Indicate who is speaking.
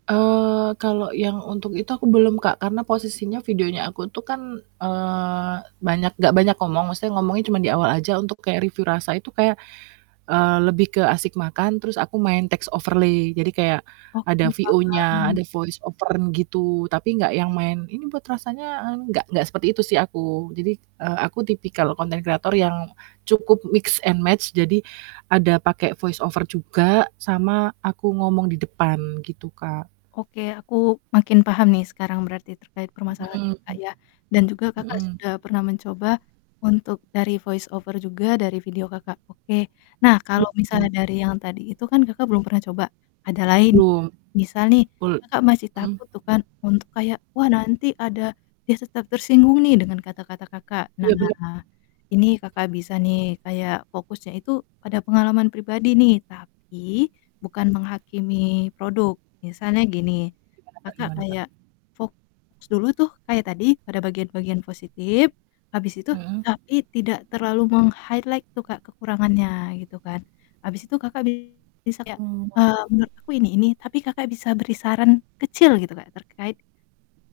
Speaker 1: Eee, kalau yang untuk itu, aku belum, Kak, karena posisinya, videonya aku tuh kan, eee, banyak nggak banyak ngomong, maksudnya ngomongnya cuman di awal aja, untuk kayak review rasa, itu kayak, eee, lebih ke asik makan, terus aku main takes overlay. Jadi kayak
Speaker 2: Oke,
Speaker 1: ada VO-nya,
Speaker 2: paham.
Speaker 1: ada voice over gitu, tapi enggak yang main, "Ini buat rasanya eng" enggak enggak seperti itu sih aku, eee, jadi aku tipikal konten kreator yang cukup mix and match, jadi ada pakai voice over juga, sama aku ngomong di depan, gitu, Kak.
Speaker 2: Oke, aku makin paham nih sekarang berarti terkait
Speaker 1: M
Speaker 2: permasalahan
Speaker 1: mhm,
Speaker 2: Kakak ya, dan juga
Speaker 1: hmm.
Speaker 2: Kakak
Speaker 1: Mhm.
Speaker 2: sudah pernah mencoba untuk dari voice over juga, dari video Kakak. Oke, nah,
Speaker 1: Iya,
Speaker 2: kalo misalnya
Speaker 1: bener.
Speaker 2: dari yang tadi itu kan, Kakak belum pernah coba ada lain,
Speaker 1: Belum.
Speaker 2: misal nih,
Speaker 1: Bul
Speaker 2: Kakak masih
Speaker 1: mhm?
Speaker 2: takut tuh kan, untuk kayak, "Wah, nanti ada dia tetap tersinggung nih." Dengan kata-kata Kakak,
Speaker 1: Iya, bener.
Speaker 2: nah, ini Kakak bisa nih, kayak fokusnya itu pada pengalaman pribadi nih, tapi bukan menghakimi produk. Misalnya gini,
Speaker 1: Gimana, Kak
Speaker 2: Kakak
Speaker 1: gimana, Kak?
Speaker 2: kayak fokus dulu tuh, kayak tadi, pada bagian-bagian positif, habis itu
Speaker 1: Mhm?
Speaker 2: tapi tidak terlalu meng-highlight tuh, Kak, kekurangannya, gitu kan, habis itu Kakak bisa kayak,
Speaker 1: Mmm, oh.
Speaker 2: eee, "Menurut aku ini, ini." Tapi Kakak bisa beri saran kecil gitu, Kak, terkait